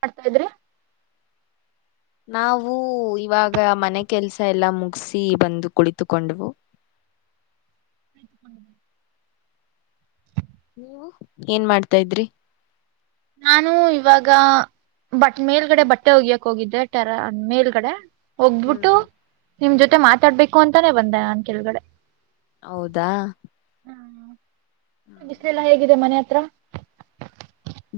ಮಾಡ್ತಾ ಇದ್ರಿ ನಾವು ಇವಾಗ ಮನೆ ಕೆಲ್ಸ ಎಲ್ಲ ಮುಗಸಿ ಬಂದು ಕುಳಿತುಕೊಂಡವು ಹ ನೀವು ಏನ್ ಮಾಡ್ತಾ ಇದ್ರಿ ನಾನು ಇವಾಗ ಬಟ್ ಮೇಲ್ ಕಡೆ ಬಟ್ಟೆ ಒಗೆಕ ಹೋಗಿದ್ದೆ ಟೆರ ಮೇಲ್ಗಡೆ ಹ್ಮ್ ಹೋಗ್ಬಿಟ್ಟು ಹ್ಮ್ ನಿಮ್ ಹ್ಮ್ ಜೊತೆ ಮಾತಾಡ್ಬೇಕು ಹ ಅಂತಾನೇ ಬಂದೆ ನಾನನ್ ಕೆಳಗಡೆ ಹೌದಾ ಬಿಸಿಲೆ ಎಲ್ಲ ಹೇಗಿದೆ ಮನೆ ಪತ್ರ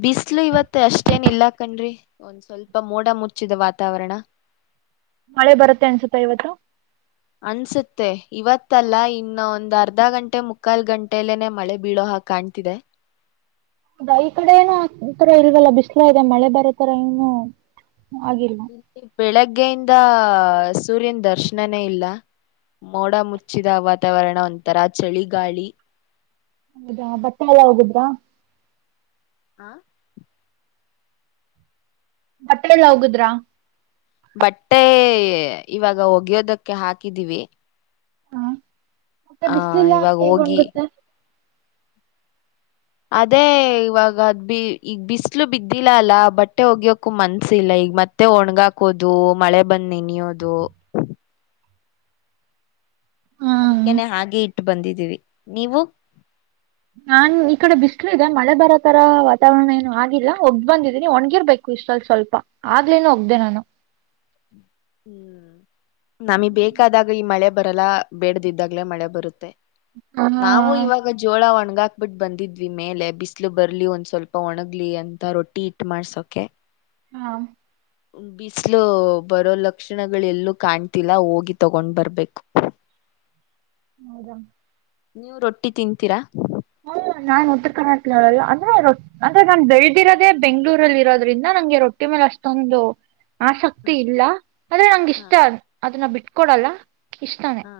ಬಿಸ್ಲು ಇವತ್ ಅಷ್ಟೇನ್ ಇಲ್ಲ ಕಣ್ರಿ ಒಂದ್ ಸ್ವಲ್ಪ ಮೋಡ ಮುಚ್ಚಿದ ವಾತಾವರಣ ಮಳೆ ಬರುತ್ತೆ ಅನ್ಸುತ್ತೆ ಇವತ್ತು ಅನ್ಸುತ್ತೆ ಇವತ್ತಲ್ಲ ಇನ್ನ ಒಂದ್ ಅರ್ಧ ಗಂಟೆ ಮುಕ್ಕಾಲ್ ಗಂಟೆಲ್ಲೇನೆ ಮಳೆ ಬೀಳೋ ಕಾಣ್ತಿದೆ ಹೌದಾ ಈ ಕಡೆ ಏನ ಈತರ ಇಲ್ದಲ್ಲ ಬಿಸ್ಲ ಇದೆ ಮಳೆ ಬರೋತರ ಏನು ಆಗಿಲ್ಲ ಇಲ್ಲಿ ಬೆಳಗ್ಗೆಯಿಂದ ಸೂರ್ಯನ ದರ್ಶನನೇ ಇಲ್ಲ ಮೋಡ ಮುಚ್ಚಿದ ವಾತಾವರಣ ಒಂಥರ ಚಳಿಗಾಳಿ ಹೌದಾ ಬಟ್ಟೆ ಎಲ್ಲ ಹೋಗುದ್ರಾ ಹಾ ಬಟ್ಟೆ ಎಲ್ಲ ಒಗದ್ರಾ ಬಟ್ಟೆ ಇವಾಗ ಒಗೆಯೋದಕ್ಕೆ ಹಾಕಿದೀವಿ ಮತ್ತೆ ಆ ಬಿಸ್ಲಿಲ್ಲ ಇವಾಗ ಹೋಗಿ ಹೇಗಣ್ಗುತ್ತೆ ಅದೇ ಇವಾಗ ಅದ್ ಬಿ ಈಗ ಬಿಸಲು ಬಿದ್ದಿಲ್ಲ ಅಲ್ಲಾ ಬಟ್ಟೆ ಒಗ್ಯೋಕು ಮನ್ಸಿಲ್ಲ ಈಗ ಮತ್ತೆ ಒಣ್ಗಾಕೋದು ಮಳೆ ಬಂದ್ ನೆನಿಯೋದು ಹ್ಮ್ ಅದಕ್ಕೆೇನೆ ಹಾಗೆ ಇಟ್ಟು ಬಂದಿದ್ದೀವಿ ನೀವು ನಾನ್ ಈ ಕಡೆ ಬಿಸ್ಲು ಇದೆ ಮಳೆ ಬರೋ ತರ ವಾತಾವರಣ ಏನು ಆಗಿಲ್ಲ ಒಗ್ದ್ ಬಂದಿದ್ದೀನಿ ಒಣ್ಗಿರ್ಬೇಕು ಇಷ್ಟಲ್ಲಿ ಸ್ವಲ್ಪ ಆಗ್ಲೇನು ಒಗ್ದ ನಾನು ಹ್ಮ್ ನಮಿಗ್ ಬೇಕಾದಾಗ ಗ ಈ ಮಳೆ ಬರಲ್ಲ ಬೇಡದಿದ್ದಾಗ್ಲೇ ಮಳೆ ಬರುತ್ತೆ ಹಾ ನಾವು ಇವಾಗ ಜೋಳ ಒಣ ಹಂಗ ಹಾಕ್ಬಿಟ್ಟು ಬಂದಿದ್ವಿ ಮೇಲೆ ಬಿಸಿಲು ಬರ್ಲಿ ಒಂದ್ ಸ್ವಲ್ಪ ಒಣಗ್ಲಿ ಅಂತ ರೊಟ್ಟಿ ಹಿಟ್ ಮಾಡ್ಸೋಕೆ ಹಾ ಬಿಸಲು ಬರೋಲ ಲಕ್ಷಣಗಳೆಲ್ಲೂ ಕಾಣ್ತಿಲ್ಲ ಹೋಗಿ ತಗೊಂಡ್ ಬರ್ಬೇಕು ಹೌದಾ ನೀವು ರೊಟ್ಟಿ ತಿನ್ಂತೀರಾ ಹಾ ನಾನ್ ಉತ್ತರ ಕರ್ನಾಟಕದವಲ್ಲ ಅಂದ್ರೆ ಅಂದ್ರೆ ನಾನ್ ಬೆಳದಿರೋದೇ ಬೆಂಗ್ಗಳೂರಲ್ಲಿ ಇರೋದ್ರಿಂದ ನಂಗೆ ರೊಟ್ಟಿ ಮೇಲೆ ಅಷ್ಟೊಂದು ಹಾ ಆಸಕ್ತಿ ಇಲ್ಲ ಆದ್ರೆ ನಂಗ ಇಷ್ಟ ಅದನ್ನ ಬಿಟ್ಟ ಕೊಡಲ್ಲ ಹ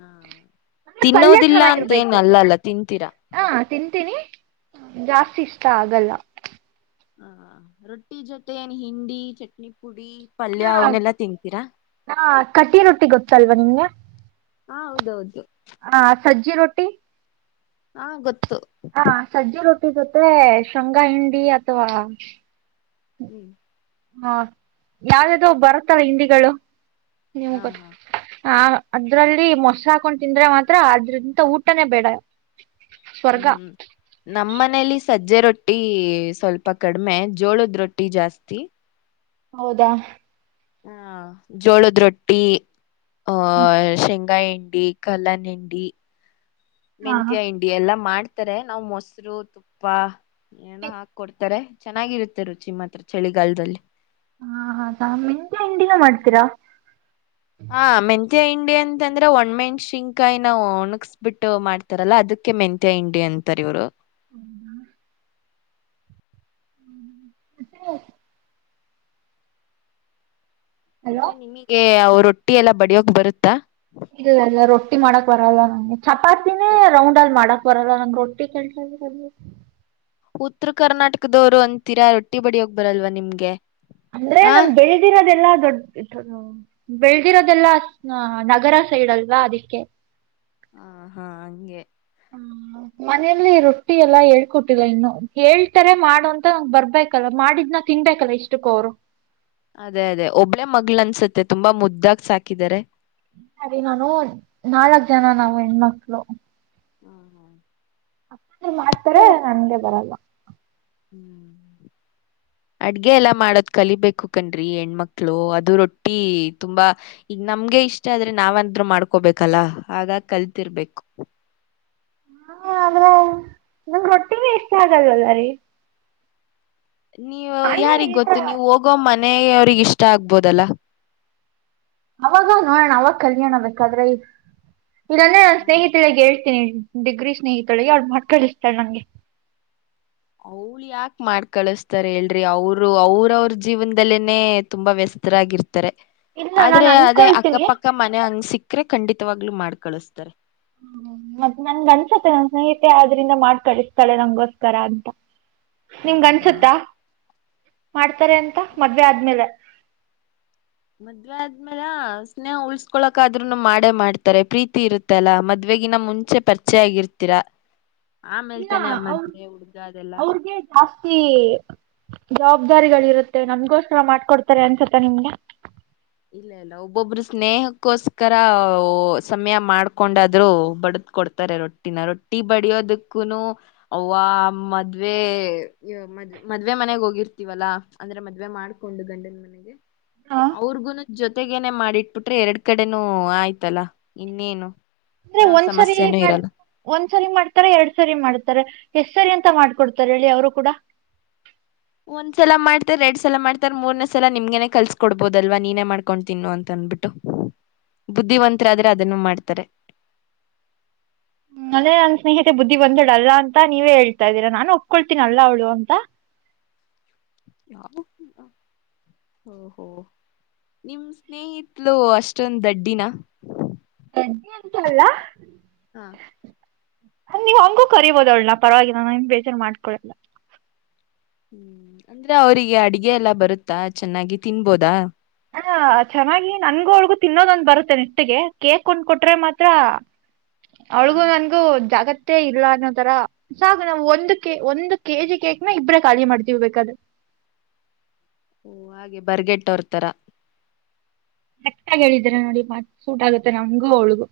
ಹ ಅಂದ್ರೆ ಪಲ್ಯ ತಿನ್ನೋದಿಲ್ಲ ಅಂತೇಏನ್ ಚೆನ್ನಾಗಿರ್ಬೇಕು ಅಲ್ಲ ಅಲ್ಲ ತಿನ್ ಹಾ ತಿಂತೀನಿ ಜಾಸ್ತಿ ಇಷ್ಟ ಆಗಲ್ಲ ಹಾ ರೊಟ್ಟಿ ಜೊತೆ ಹಿಂಡಿ ಚಟ್ನಿ ಪುಡಿ ಪಲ್ಯ ಹಾ ಅವನ್ನೆಲ್ಲಾ ತಿಂತೀರಾ ಹಾ ಕಟ್ಟಿ ರೊಟ್ಟಿ ಗೊತ್ತಲ್ವಾ ನಿಮಗೆ ಹ ಹೌದೌದು ಸಜಜಿ ರೋಟಿ ಹಾ ಗೊತ್ತು ಹಾ ಸಜ್ಜಿ ರೊಟ್ಟಿ ಜೊತೆ ಶೃಂಗಾ ಹಂಡಿ ಅಥವಾ ಹ್ಮ್ ಹಾ ಯಾವ್ದ್ದೋ ಬರುತ್ತ ಹಿಂದಿಗಳು ನೀಮ್ ಹ ಗೊತ್ತ ಹಾ ಹ ಅದ್ರಲ್ಲಿ ಮೊಸ ಹಾಕೊಂಡು ತಿಂದ್ರೆ ಮಾತ್ರ ಅದ್ರಿಂದ ಊಟನೇ ಬೇಡ ಸ್ವರ್ಗ. ಹ್ಮ್ ನಮ್ಮ್ ಮನೇಲಿ ಸಜ್ಜೆ ರೊಟ್ಟಿ ರೊಟ್ಟಿ ಸ್ವಲ್ಪ ಕಡಿಮೆ ಜೋಳದ ರೊಟ್ಟಿ ಜಾಸ್ತಿ ಹೌದಾ ಹ್ಮ ಜೋಳದ ರೊಟ್ಟಿ ಆ ಶೆಂಗಾಯಿ ಕಲ್ಲನಿ ಹಾ ಹಾ ಮೆತ್ಯ ಹಂಡಿ ಎಲ್ಲಾ ಮಾಡ್ ಇತಾರೆ ನಾವ್ ಮೊಸರು ತುಪ್ಪ ಏನ ಹಾಕ್ ಕೊೊಡ್ತಾರೆ ಚೆನ್ನಾಗಿರುತ್ತೆ ರುಚಿಮ್ಮತ್ರ ಚಳಿಗಾಲದಲ್ಲಿ ಹಾ ಹಾ ಮಟ ಹಂಡಿನ ಮಾಡ್ತೀರಾ ಹಾ ಮೆತ್ಯ ಹಂಡಿ ಅಂತಂದ್ರೆ ಒಣ್ಮೆಣಸಿನ್ಕಾಯಿ ನಾವ ಒಣಕ್ಸ್ಬಿಟ್ಟು ಮಾಡ್ತಾರಲ್ಲ ಅದಕ್ಕೆ ಮೆಂತ್ಯ ಇಿಂಡಿ ಅಂತಾರ ಇವ್ರು ಹೌ ಹ್ಮ ಹ್ಮ ಮತ್ತೆ ಹಲೋ ಮತ್ತೆ ನಿಮಗೆ ಅವರು ರೊಟ್ಟಿ ಎಲ್ಲ ಬಡಿಯೋಗ ಬರುತ್ತಾ ಇ ಇಲ್ಲ ರೊಟ್ಟಿ ಮಾಡಕ್ ಬರಲ್ಲ ನಂಗೆ ಚಪಾತಿನೇ ರೌಂಡ್ ಅಲ್ಲಿ ಮಾಡಕ್ ಬರ ರೊಟ್ಟಿ ಕ ಬ [unintelligible] ಉತ್ತರ ಕರ್ನಾಟಕದವರು ಒಂದಂತೀರಾ ರೊಟ್ಟಿ ಬಡಿ ಹೋಗ್ ಬರಲ್ವ ನಿಮ್ಗೆ ಅಂದ್ರೆ ಆ ನಮ್ ಬೆಳ್ದಿಿನದೆಲ್ಲಾ ಡ್ ಬೆಳದಿರೋದೆಲ್ಲ ನಗರ ಸೈಡ್ ಅಲ್ವಾ ಅದಿಕ್ಕೆ ಹ ಹಾ ಹಂಗೆ ಹ್ಮ ಮನೆಯಲ್ಲಿ ರೊಟ್ಟಿ ಎಲ್ಲಾ ಹೇಳ್ಕೊಟ್ಟಿಲ್ಲ ಇನ್ನು ಹೇಳ್ತಾರೆ ಮಾಡು ಅಂತ ಬರ್ಬೇಕಲ್ಲ ಮಾಡಿದ್ನ ತಿನ್ಬೇಕಲ್ಲ ಇಷ್ಟಕ್ಕ ಅವರು, ಅದೇ ಅದೇ ಒಬ್ಳೇ ಮಗ್ಗಳ ಅನ್ಸತ್ತೆ ತುಂಬಾ ಮುದ್ದಾಗ ಸಾಕಿದಿದ್ದಾರೆ, ಸರಿ ನಾನು ನಾಲ್ಕ್ ಜನ ನಾವು ಹೆಣ್ಮಕ್ಳು, ಹ್ಮ್ ಹ್ಮ್ ಹ ರು ಮಾಡ್ತಾರೆ ನನ್ಗೆ ಬರಲ್ಲ ಹ್ಮ್ ಅಡ್ಗೆ ಎಲ್ಲಾ ಮಾಡೋದ್ ಕಲಿಬೇಕು ಕನ್್ರಿ ಹೆಣ್ಮಕ್ಳು ಅದು ರೊಟ್ಟಿ ತುಂಬಾ ಈಗ ನಮ್ಗೆ ಇಷ್ಟ ಆದ್ರೆ ನಾವಾದ್ರು ಮಾಡ್ಕೋಬೇಕಲ್ಲ ಹಾಗಾಗಿ ಕಲಿತಿರ್ಬೇಕು, ಹಾ ಅ್ರ ನಂಗ ರೊಟ್ಟಿಿನ ಇಷ್ಟ ಆಗಲ್ವಲ್ಲ ರೀ, ನೀವು ಅಂದ್ರೆ ಯಾರಿಿಗೆ ಈ ಗೊತ್ತು ತರ ನೀವು ಹೋಗೋಮ್ಮ, ಮನ ಅವ್ರಿಗೆ ಇಷ್ಟ ಆಗ್ಬೋದಲ್ಲ, ಅವಾಗ ನೋಡೋಣ ಅವಾಗ ಕಲ್ಯಾಣ ಬೇಕಾದ್ರೆ, ಇಲ್ಲನ್ನ ಸ್ನೇಹಿತಳಗ್ ಹೇಳಿ ಡಿಗ್ರಿ ಸ್ನೇಹಿತಳ ಅವು ಮಾ ಕಳಿಸ್ತಾರೆ ನಂಗೆ ಅವ್ಳ ಯಾಕ ಮಾಡ್ ಕಳಸ್ತಾರ ಹೇಳ್ರಿ ಅವರು ಅವ್ರವ್ರ ಜೀವನದಲ್ಲೇನನೆ ತುಂಬಾ ವ್ಯಸ್ತರಾಗಿರ್ತ ಇಲ್ಲ ನಾನ್ ಆದ್ರೆ ಅದೇ ಅನ್ಕೊಳ್ತೀನಿ ಅಕ್ಕಪಕ್ಕ ಮನೆ ಹಂಗ ಸಿಕ್ ಅಕ್ರೆ ಖಂಡಿತವಾಗ್ಲುೂ ಮಾಡ್ ಕಳಿಸಸ್ತಾರೆ. ಹ ಮತ್ತತ್ ನನ್ ಅನ್ಸತ್ತೆ ನನ್ ಸ್ನೇಹಿತೆ ಆದ್ರಿಂದ ಮಾಡ್ ಕಳಿಸ್ತಾಳೆ ನಂಗಗೋಸ್ಕರ ಅಂತ, ಹಾ ನಿಮ್ಗ ಹಾ ಅನ್ಸುತ್ತಾ, ಮಾಡ್ತ ಇತಾರೆ ಅಂತ ಹಾ ಮದ್ವೆ ಆದ್ಮೇಲೆ, ಮದ್ವೆ ಆದ್ಮೇಲೆ ಸ್ನೇಹ ಉಳ್ಸ್ಕೊಳಕ್ಾದ್ೂನು ಮಾಡೇ ಮಾಡ್ತಾರೆ ಪ್ರೀತಿ ಇರುತ್ತ ಅಲ್ಲಾ ಮದ್ವೆಗಿನ ಮುಂಚೆ ಪರಿಚಯ ಆಗಿರ್ತೀರಾ, ಆಮೇಲ್ ಇಲ್ಲ ತಾನೆ ಆ ಅವ ಮದ್ವೆ ಹುಡ್ಗ ಅದೆಲ್ಲಾ ಅವ್ರಿಗೆ ಜಾಸ್ತಿ, ಜವಾಬ್ದಾರಿಗಳ ಇರುತ್ತೆ ನಮ್ಗೋಸ್ಕರ ಮಾಡ್ಕೊಡ್ತಾರೆ ಅನ್ಸುತ್ತ ನಿಮ್ಗೆ ಇಲ್ಲ ಇಲ್ಲ ಒಬ್ಬೊಬ್ರು ಸ್ನೇಹಕ್ಕೋಸ್ಕರ ಸಮಯ ಮಾಡ್ಕೊಂಡಾದ್ರು ಬಡದ ಕೊಡ್ತಾರೆ ರೊಟ್ಟಿನ ರೊಟ್ಟಿ ಬಡಿಯೋದಕ್ಕೂನು ಅವ್ವ ಮದ್ವೆ ಮದ್ ಮದ್ವೆ ಮನೆಗ್ ಹೋಗಿರ್ತೀವಲ್ಲಾ ಅಂದ್ರೆ ಮದ್ವೆ ಮಾಡ್ಕೊಂಡು ಗಂಡನ ಮನೆಗೆ ಹಾ ಅವ್ರಗೂ, ನ ಜೊತೆಗೇನೆೇ ಮಾಡಿಟ್ಬಿಟ್ರೆ ಎರಡ್ ಕಡೆನೂ ಆಯ್ತಲ್ಲ ಇನ್ನೇನು, ಅಂದ್ರೆ ಯಾವ ಒಂದ್ಸರಿ ಸಮಸ್ಯೆನೂ ಮಾಡ ಇರಲ್ಲ ಒಂದ್ಸರಿ ಮಾಡ್ತಾರ ಎರಡ್ ಸರಿ ಮಾಡ್ತಾರ, ಎ ಸರಿ ಅಂತ ಮಾಡ್ಕೊಡ್ತಾರೆ ಹೇಳಿ ಅವರು ಕೂಡ, ಒಂದ್ಸಲ ಮಾಡ್ತ ಎರಡ್ ಸಲ ಮಾಡ್ತಾರ ಮೂರ್ನೇ ಸಲ ನಿಮ್ಗೆೇನೆ ಕಲ್ಸಕ ಕೊಡ್ಬೋದಲ್ವಾ ನೀನೇ ಮಾಡ್ಕೊಂಡ ತಿನ್ನು ಅಂತ ಅನ್ಬಿಟ್ಟು ಬುದ್ಧಿವಂತರಾದ್ರೆ ಅದನ್ನು ಮಾಡ್ತಾರೆ, ಹ್ಮ್ ಅದೇ ನನ್ ಸ್ನೇಹಿತ ಬುದ್ಧಿ ಬಂದಡ್ ಅಲ್ಲ ಅಂತ ನೀವೇ ಹೇಳ್ತಾ ಇದ್ದೀರಾ ನಾನನ್ ಒಪ್ಕೊಳ್ತೀನಿ ಅಲ್ಲ ಅವಳು ಅಂತ ಹೋ ನಿಮ ಸ್ನೇಹಿತಲು ಅಷ್ಟೊಂದು ದಡ್ಡಿನ ಎಿ ಎಂತಲ್ಲ ಹಾ ನೀವ್ ಹಂಗೂ ಕರಿಬೋದವಳ ನ ಪರವಾಗಿಲ್ಲ ನಮ್ ಬೇಜಾರ ಮಾಡ್ಕೊಳಲ್ಲ ಹ್ಮ್ ಅಂದ್ರೆ ಅವರಿಗೆ ಅಡಗೆ ಎಲ್ಲಾ ಬರುತ್ತಾ ಚೆನ್ನಾಗಿ ತಿನ್ಬೋದ ಅ ಚೆನ್ನಾಗಿ ನನ್ಗೂ ಒಳ್ಗೂ ತಿನ್ನೋದೊಂದ್ ಬರುತ್ತೆ ನಿಷ್ಟಿಗೆ ಕೇಕ್ ಕೊಂಡ್ ಕೊಟ್ರೆ ಮಾತ್ರ ಹಾ ಅವಳಿಗು ನನ್ಗೂ ಜಾಗತ್ ಅಷ್ಟೇ ಇಲ್ಲ ಅನ್ನೋತರ ಸಾಗು ನಾವು ಒಂದು ಕೆ ಒಂದು ಕೆಜಿ ಕೇಕ್ನ ಇಬ್ರೇ ಖಾಲಿ ಮಾಡ್ತೀವಬೇಕದು ಓ ಹಾಗೆ ಬರ್ಗೆಟ್ಟೋರ್ತರ ರಕ್ ಆಗ ಹೇಳಿದರ ನೋಡಿ ಮತ್ತ್ ಸೂಟ್ ಆಗುತ್ತೆ ನಮಂಗೂ ಅವಳಗು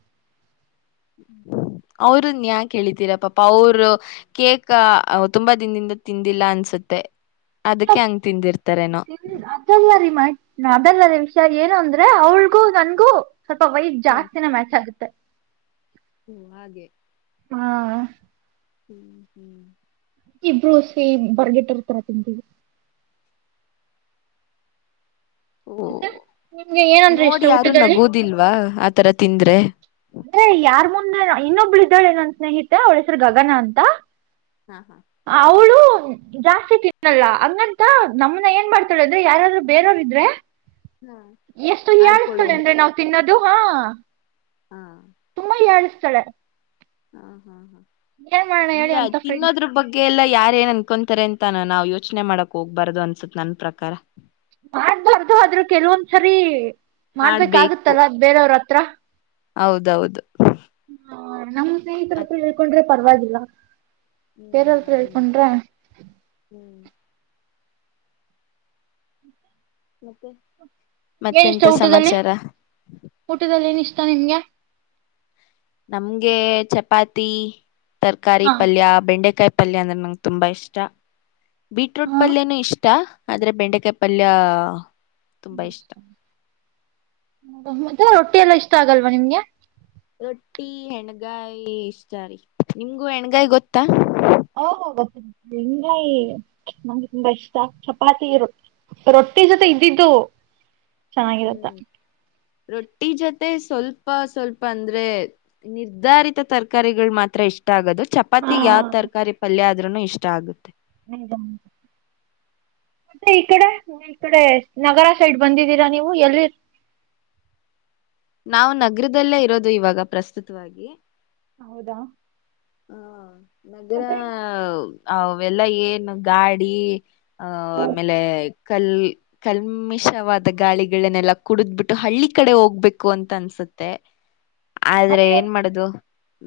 ಅವರುನ್ ಯಾಕ ಹೇಳಿತೀರ ಪಾಪ ಅವರು ಕೇಕ್ ತುಂಬಾ ದಿನದಿಂದ ತಿಂದಿಲ್ಲ ಅನ್ಸುತ್ತೆ ಅದಕ್ಕೆ ಹಂಗ್ ತಿಂದಿರ್ತಾರೇನೋ ಮ ಅದಲ್ಲದ ವಿಷಾರ ಏನು ಅಂದ್ರೆ ಅವ್ಳ್ಗೂ ನನ್ಗೂ ಸ್ವಲ್ಪ ವೈಟ್ ಜಾಸ್ತಿನ ಮ್ಯಾಚ್ ಆಗುತ್ತೆ ಹ್ಮ ಹಾಗೆ ಹ್ಮ ಹ್ಮ್ ಹ್ಮ್ ಇಬ್ರು ಸ ಬರ್ಗಿಟ್ಟಿರ್ತಾರ ತಿವಿ ಓ ಮತ್ತೆ ನಿಮ್ಗೆ ಏನಂದ್ರೆ ಇಷ್ಟ ನೋಡಿ ಯಾರು ಊಟದಲ್ಲಿ ನಗೂುದಿಲ್ವಾ ಆತರ ತಿಂದರೆ ಅಂದ್ರೆ ಯಾರ್ ಮುಂದ ಇನ್ನೊಬ್ಳು ಇದ್ದಾಳೆ ನನ್ನ ಸ್ನೇಹಿತೆ ಅವಳಸ್ರ ಗಗನ ಅಂತ ಹಾ ಹಾ ಅವಳ ಜಾಸ್ತಿ ತಿನ್ನಲ್ಲ ಹಂಗಂತ ನಮನ ಏನ್ ಮಾಡ್ತಾಳ ಅಂದ್ರೆ ಯಾರಾರರು ಬೇರೆಯವ್ರ ಇದ್ರೆ ಹಾ ಎಷ್ಟು ಹೇಳಳ್ಸ್ತಳೆ ಆಡ್ಕೊಳ್ಳೋದು ಅಂದ್ರೆ ನಾವು ತಿನ್ನೋದ ಇದು ಹಾ ಹಾ ಾಣಿಸಥಳ ಹ್ಮ ಹಾ ಹಾ ಈ ಹೇಳಿ ಅಂತ ಫ್ರೆಂಡ್ ತಿನ್ನೋದ್ರ ಬಗ್ಗೆ ಎಲ್ಲ ಯಾರ ಏನ್ ಅನ್ಕೊಂತಾರೆ ಅಂತ ನಾವು ಯೋಚನೆ ಮಾಡಕ್ ಹೋಗ್ಬಾರ್ದದು ಅನ್ಸುತ್ತತ್ ನನ್ ಪ್ರಕಾರ ಮಾಡ್ಬಾರ್ದು ಆದ್ರರು ಕೆಲವೊಂದ್ಸರಿ ಮಾಡ್ಬೇಕು ಮಾಡ್ಬೇಕಾಗುತ್ತಲ್ಲ ಬೇರೆಯವ್ರ ಹತ್ರ ತೃ ಹೌದೌದು ಹ್ಮ ನಮ್ಮ ಸ್ನೇಿತರತ್ರ ಹಳ್ಕೊಂಡ್ರೆ ಪರವಾಗಿವಾಗಿಲ್ಲ ಹ್ಮ್ ಬೇರಳ್ ತರು ಅದು ಹೇಳಳ್ ನಿಜ ಪನ್್ರ ಹ್ಮ್ ಮತ್ತೆ ಏನ ಇಷ್ಟ ಮತ್ತೆಂತ ಊಟದಲ್ಲಿ ಸಮಾಚಾರ ಊಟದಲ್ಲಿ ಏನ ಇಷ್ಟ ನಿಗೆ ನಮ್ಗೆ ಚಪಾತಿ ತರಕಾರಿ ಹಾ ಪಲ್ಯ ಬೆಂಡೆಕಾಯಿ ಪಲ್ಯ ಅಂದ್ರೆ ನಂಗೆ ತುಂಬಾ ಇಷ್ಟ ಬೀಟ್ರೂಟ್ ಹಾ ಪಲ್ಯನೂ ಇಷ್ಟ ಆದ್ರೆ ಬೆಂಡೇ ಕಾಯಿ ಪಲ್ಯ ತುಂಬಾ ಇಷ್ಟ ಹ್ಮ್ ಮ ರೊಟ್ಟಿ ಎಲ್ಲಾ ಇಷ್ಟ ಆಗಲ್ವಾ ನಿಮ್ಗೆ ರೊಟ್ಟಿ ಹೆಣಗಾಯಿ ಇಷ್ಟಾರಿ ನಿಮ್ಗೂ ಹೆಣಗಾಯಿ ಗೊತ್ತಾ ಓ ಗೊತ್ತ ಹೆಂಗಾಯಿ ನಮ್ಗೆ ತುಂಬಾ ಇಷ್ಟ ಚಪಾತಿ ರೊಟ್ಟಿ ಜೊತೆ ಇದ್ದಿದ್ದು ಚೆನ್ನಾಗಿರತ್ತ ಹ್ಮ್ ರೊಟ್ಟಿ ಜೊತೆ ಸ್ವಲ್ಪ ಸ್ವಲ್ಪ ಅಂದ್ರೆ ನಿರ್ಧಾರಿತ ತರಕಾರಿಗಳು ಮಾತ್ರ ಇಷ್ಟ ಆಗೋದು ಹಾ ಚಪಾತಿ ಯಾವ್ ತರಕಾರಿ ಪಲ್ಯ ಆದ್ರರುೂ ಇಷ್ಟ ಇಷ್ಟ ಆಗುತ್ತೆ ಹ ಮತ್ತೆ ಈ ಕಡೆ ಈ ಕಡೆ ನಗರ ಸೈಡ್ ಬಂದಿದ್ದೀರಾ ನೀವು ಎಲ್ಲಿ ನಾವು ನಗರದಲ್ಲೇ ಇರೋದು ಇವಾಗ ಪ್ರಸ್ತುತವಾಗಿ ಹೌದಾ ಹ್ಮ ನಗರ ಮತ್ತೆ ಅವೆಲ್ಲ ಏನು ಗಾಡಿ ಆಹ ಆಮೇಲೆ ಕಲ್ ಕಲ್ಮಿಷವಾದ ಗಾಳಿಗಳನ್ನೆಲ್ಲ ಕುಡಿದ್ಬಿಟ್ಟು ಹಳ್ಳಿ ಕಡೆ ಹೋಗ್ಬೇಕು ಅಂತ ಅನ್ಸುತ್ತೆ ಆದ್ರೆ ಏನ್ ಮಾಡುದು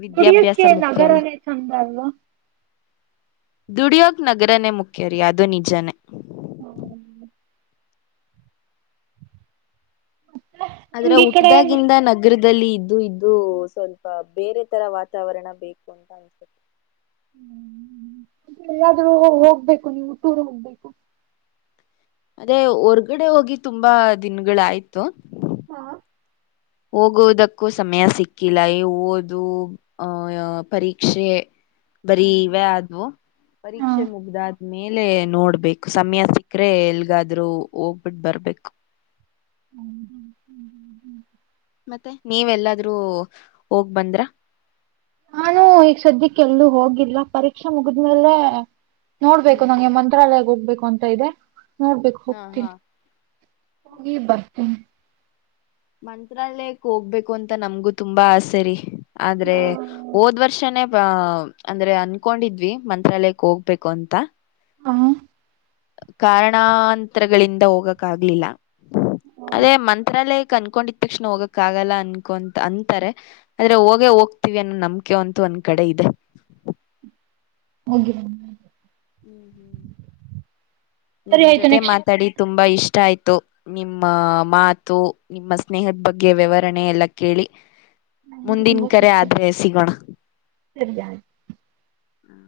ವಿದ್ಯಾಭ್ಯಾಸ ಮುಕ್ ನಗರ ಚಂದ ಅಲ್ವಾ ದುಡಿಯಾರ್ಕ್ ನಗರನೇ ಮುಖ್ಯ ರ ಅದು ನಿಜಾನೇ ಹ್ಮ ಆದ್ರೆ ನಿಮ್ಗೆ ಈ ಕಡೆ ಹುಟ್ಟ್ದಾಗಿಂದ ನಗರದ ಇದಲ್ಲಿ ಇದ್ದು ಇದ್ದು ಸ್ವಲ್ಪ ಬೇರೆ ತರ ವಾತಾವರಣ ಬೇಕು ಅಂತ ಅನ್ಸುತ್ತೆ ಹ್ಮಾದ್ರೂ ಹೋಗ್ಬೇಕು ನೀವು ಹುಟ್ಟೂರು ಹೋಗ್ಬೇಕು ಅದೇ ಹೊರ್ಗಡೆ ಹೋಗಿ ತುಂಬಾ ದಿನಗಳ ಆಯ್ತು ಹಾ ಹೋಗುವುದಕ್ಕೂ ಸಮಯ ಸಿಕ್ಕಿಲ್ಲ ಓದು ಅಹ ಪರೀಕ್ಷೆ ಬರೀ ಇವೆ ಆದ್ವು ಪರೀಕ್ಷೆ ಮುಗ್ದ ಮೇಲೆ ನೋಡ್ಬೇಕು ಸಮಯ ಸಿಕ್ಕ್ರೆ ಎಲ್ಗಾದ್ರೂ ಹೋಗ್ಬಿಟ್ಟ ಬರ್ಬೇಕು ಹ್ಮ ಹ್ಮ್ ಹ್ಮ್ ಹ್ಮ ಹ್ಮ್ ಮತ್ತೆ ನೀವೆಲ್ಲಾದ್ರೂ ಹೋಗ್ ಬಂದ್ರ ನಾನು ಈಗ ಸದ್ಯಕ್ಕೆ ಎಲ್ಲೂ ಹೋಗಿಲ್ಲ ಪರೀಕ್ಷೆ ಮುಗಿದ್ಮೇಲೆ ನೋಡ್ಬೇಕು ಹ್ಮ್ ನಂಗೆ ಮಂತ್ರಾಲಯ ಒಗ್ ಬೆಕ್ ಅಂತ ಇದೆ ನೋಡ್ಬೇಕು ಹ ಹಾ ಹೋಗ್ತೀನಿ ಹಿ ಬರ್ತೇ ಮಂತ್ರಾಲಯಕ್ ಹೋಗ್ಬೇಕು ಅಂತ ನಮ್ಗು ತುಂಬಾ ಆಸರಿ ಆದ್ರೆ ಹೋದ್ ವರ್ಷನೇ ಆ ಅಂದ್ರೆ ಅನ್ಕೊಂಡಿದ್ವಿ ಮಂತ್ರಾಲಯಕ್ ಹೋಗ್ಬೇಕು ಅಂತ ಹ ಕಾರಣಾಂತರಗಳಿಂದ ಹೋಗಕ್ ಆಗ್ಲಿಲ್ಲ, ಅದೇ ಮಂತ್ರಾಲಯ, ಅನ್ಕೊಂಡಿದ ತಕ್ಷಣ ಹೋಗಕ್ ಆಗಲ್ಲ ಅನ್ಕೊಂತ ಅಂತಾರೆ ಆದ್ರೆ ಹೋಗೇ ಹೋಗ್ತೀವಿ ಅನ್ನೋ ನಮಿಕೆ ಅಂತೂ ಒಂದ್ ಕಡೆ ಇದೆ. ಹೋಗಿರ, ಹ್ಮ್ ಹ್ಮ್ ನಿಮ್ ಸರಿ ಆಯ್ತು ಜೊತೆ ನೆಕ್ಸ್ಟ್ ಮಾತಾಡಿ ತುಂಬಾ ತುಂಬಾ ಇಷ್ಟ ಆಯ್ತು ನಿಮ್ಮ ಮಾತು ನಿಮ್ಮ ಸ್ನೇಹದ ಬಗ್ಗೆ ವಿವರಣೆ ಎಲ್ಲ ಕೇಳಿ, ನಂಗೆ ಮುಂದಿನ ತುಂಬಾ ಕರೆ ಖುಷಿ ಆದ್ರೆ ಆಯ್ತು ಸಿಗೋಣ ಸರಿ ಹ್ಮ್